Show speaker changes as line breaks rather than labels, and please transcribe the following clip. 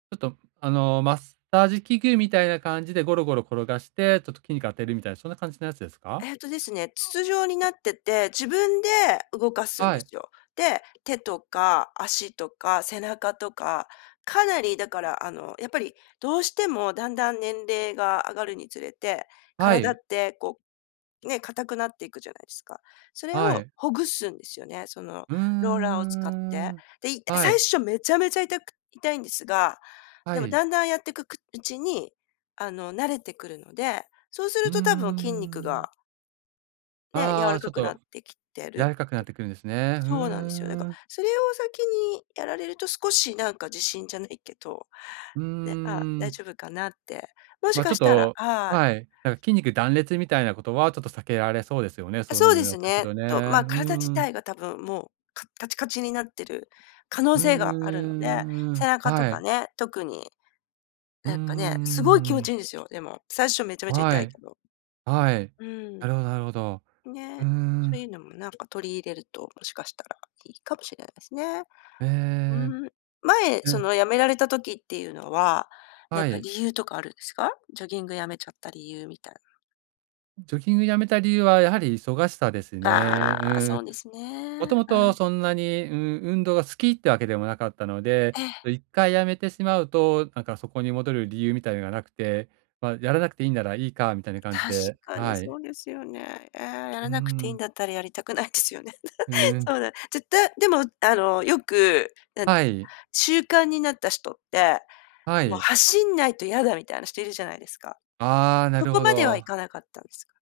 ちょっとあの、マッサージ器具みたいな感じでゴロゴロ転がして、ちょっと筋肉が当てるみたいなそんな感じのやつですか？
えっとですね、筒状になってて、自分で動かすん
は
で
い。
すよ。で、手とか足とか背中とか、かなりだからあの、やっぱり、どうしてもだんだん年齢が上がるにつれて、
は
体っ
い。
てこう、ね、固くなっていくじゃないですか。それ
は
を
い。
ほぐすんですよね、その、
うんうんう
ローラーを使っ
んうん
て。
うん、
で、いた
は
最
い。
初めちゃめちゃ痛く痛いんですが、
は
でも
い。
だんだんやってくうちに、あの、慣れてくるので、そうす
う
る
んうん
と多分
うんうん
筋肉
うん。
がね、柔
あ
ら
あ、ち
か
ょっ
くなっ
と
てきてる
柔
って
らかくなってくるんですね。うんう
そうなんですよ。だ
んう
か
んう
ら、
ん。
それを先にやられると、少しなんか自信じゃないけど、
うんう
ね、あ、
んう
大
ん。
丈夫かなって、もし
まあ、ち
か
ょっ
したら
と
はい。
はい、なんか筋肉断裂みたいなことはちょっと避けられそうですよね、
あ、
そう
そう
い
で
うや
す
っとく
ね。
とね。
と、ま、
う
体自
んう
体
ん。
が多分もう、かカチカチになってる可能
うん
性
うん
が
う
あるので、
んうんう
背
ん、
中と
は
か
い。
ね、特に、
うん
な
うん
んかね、すごい
うんう
気
んう
持ち
ん。
いんですよ、でも、最初めちゃめちゃ
は
痛い
い、
けど。
はい、
うん。
なるほどなるほど。う
ね、
ー
そういう
ん。
のもなんか取り入れると、もしかしたらいいかもしれないですね。
ええ、
うーん、前、
う
そ
ん。
の辞められた時っていうのは、なん
は
か
い。
理由とかあるんですか？ジョギングやめちゃった理由みたいな。
ジョギングやめた理由はやはり忙しさですね。う
ああ、そ
ん。
うです
も
ね。
とも
う
と
ん。
そんなに、うん、運動が好きってわけでもなかったので、
ええ。
1回辞めてしまうと、なんかそこに戻る理由みたいのがなくて、まあ、やらなくていんならいいかみたいな感じ
確
で、
かに
はい。
そうですよね。ええ、や
う
ら
ー
なくていん
ん。
だったらやりたくないですよね。
うんうん。
そうだ、絶対でもあの、よく、なんか、
はい。
習慣になった人って、
は
もう
い。
走んないと嫌だみたいな人いるじゃないですか。
ああ、な
そ
る
こ
ほ
まではい
ど。
かなかったんですか？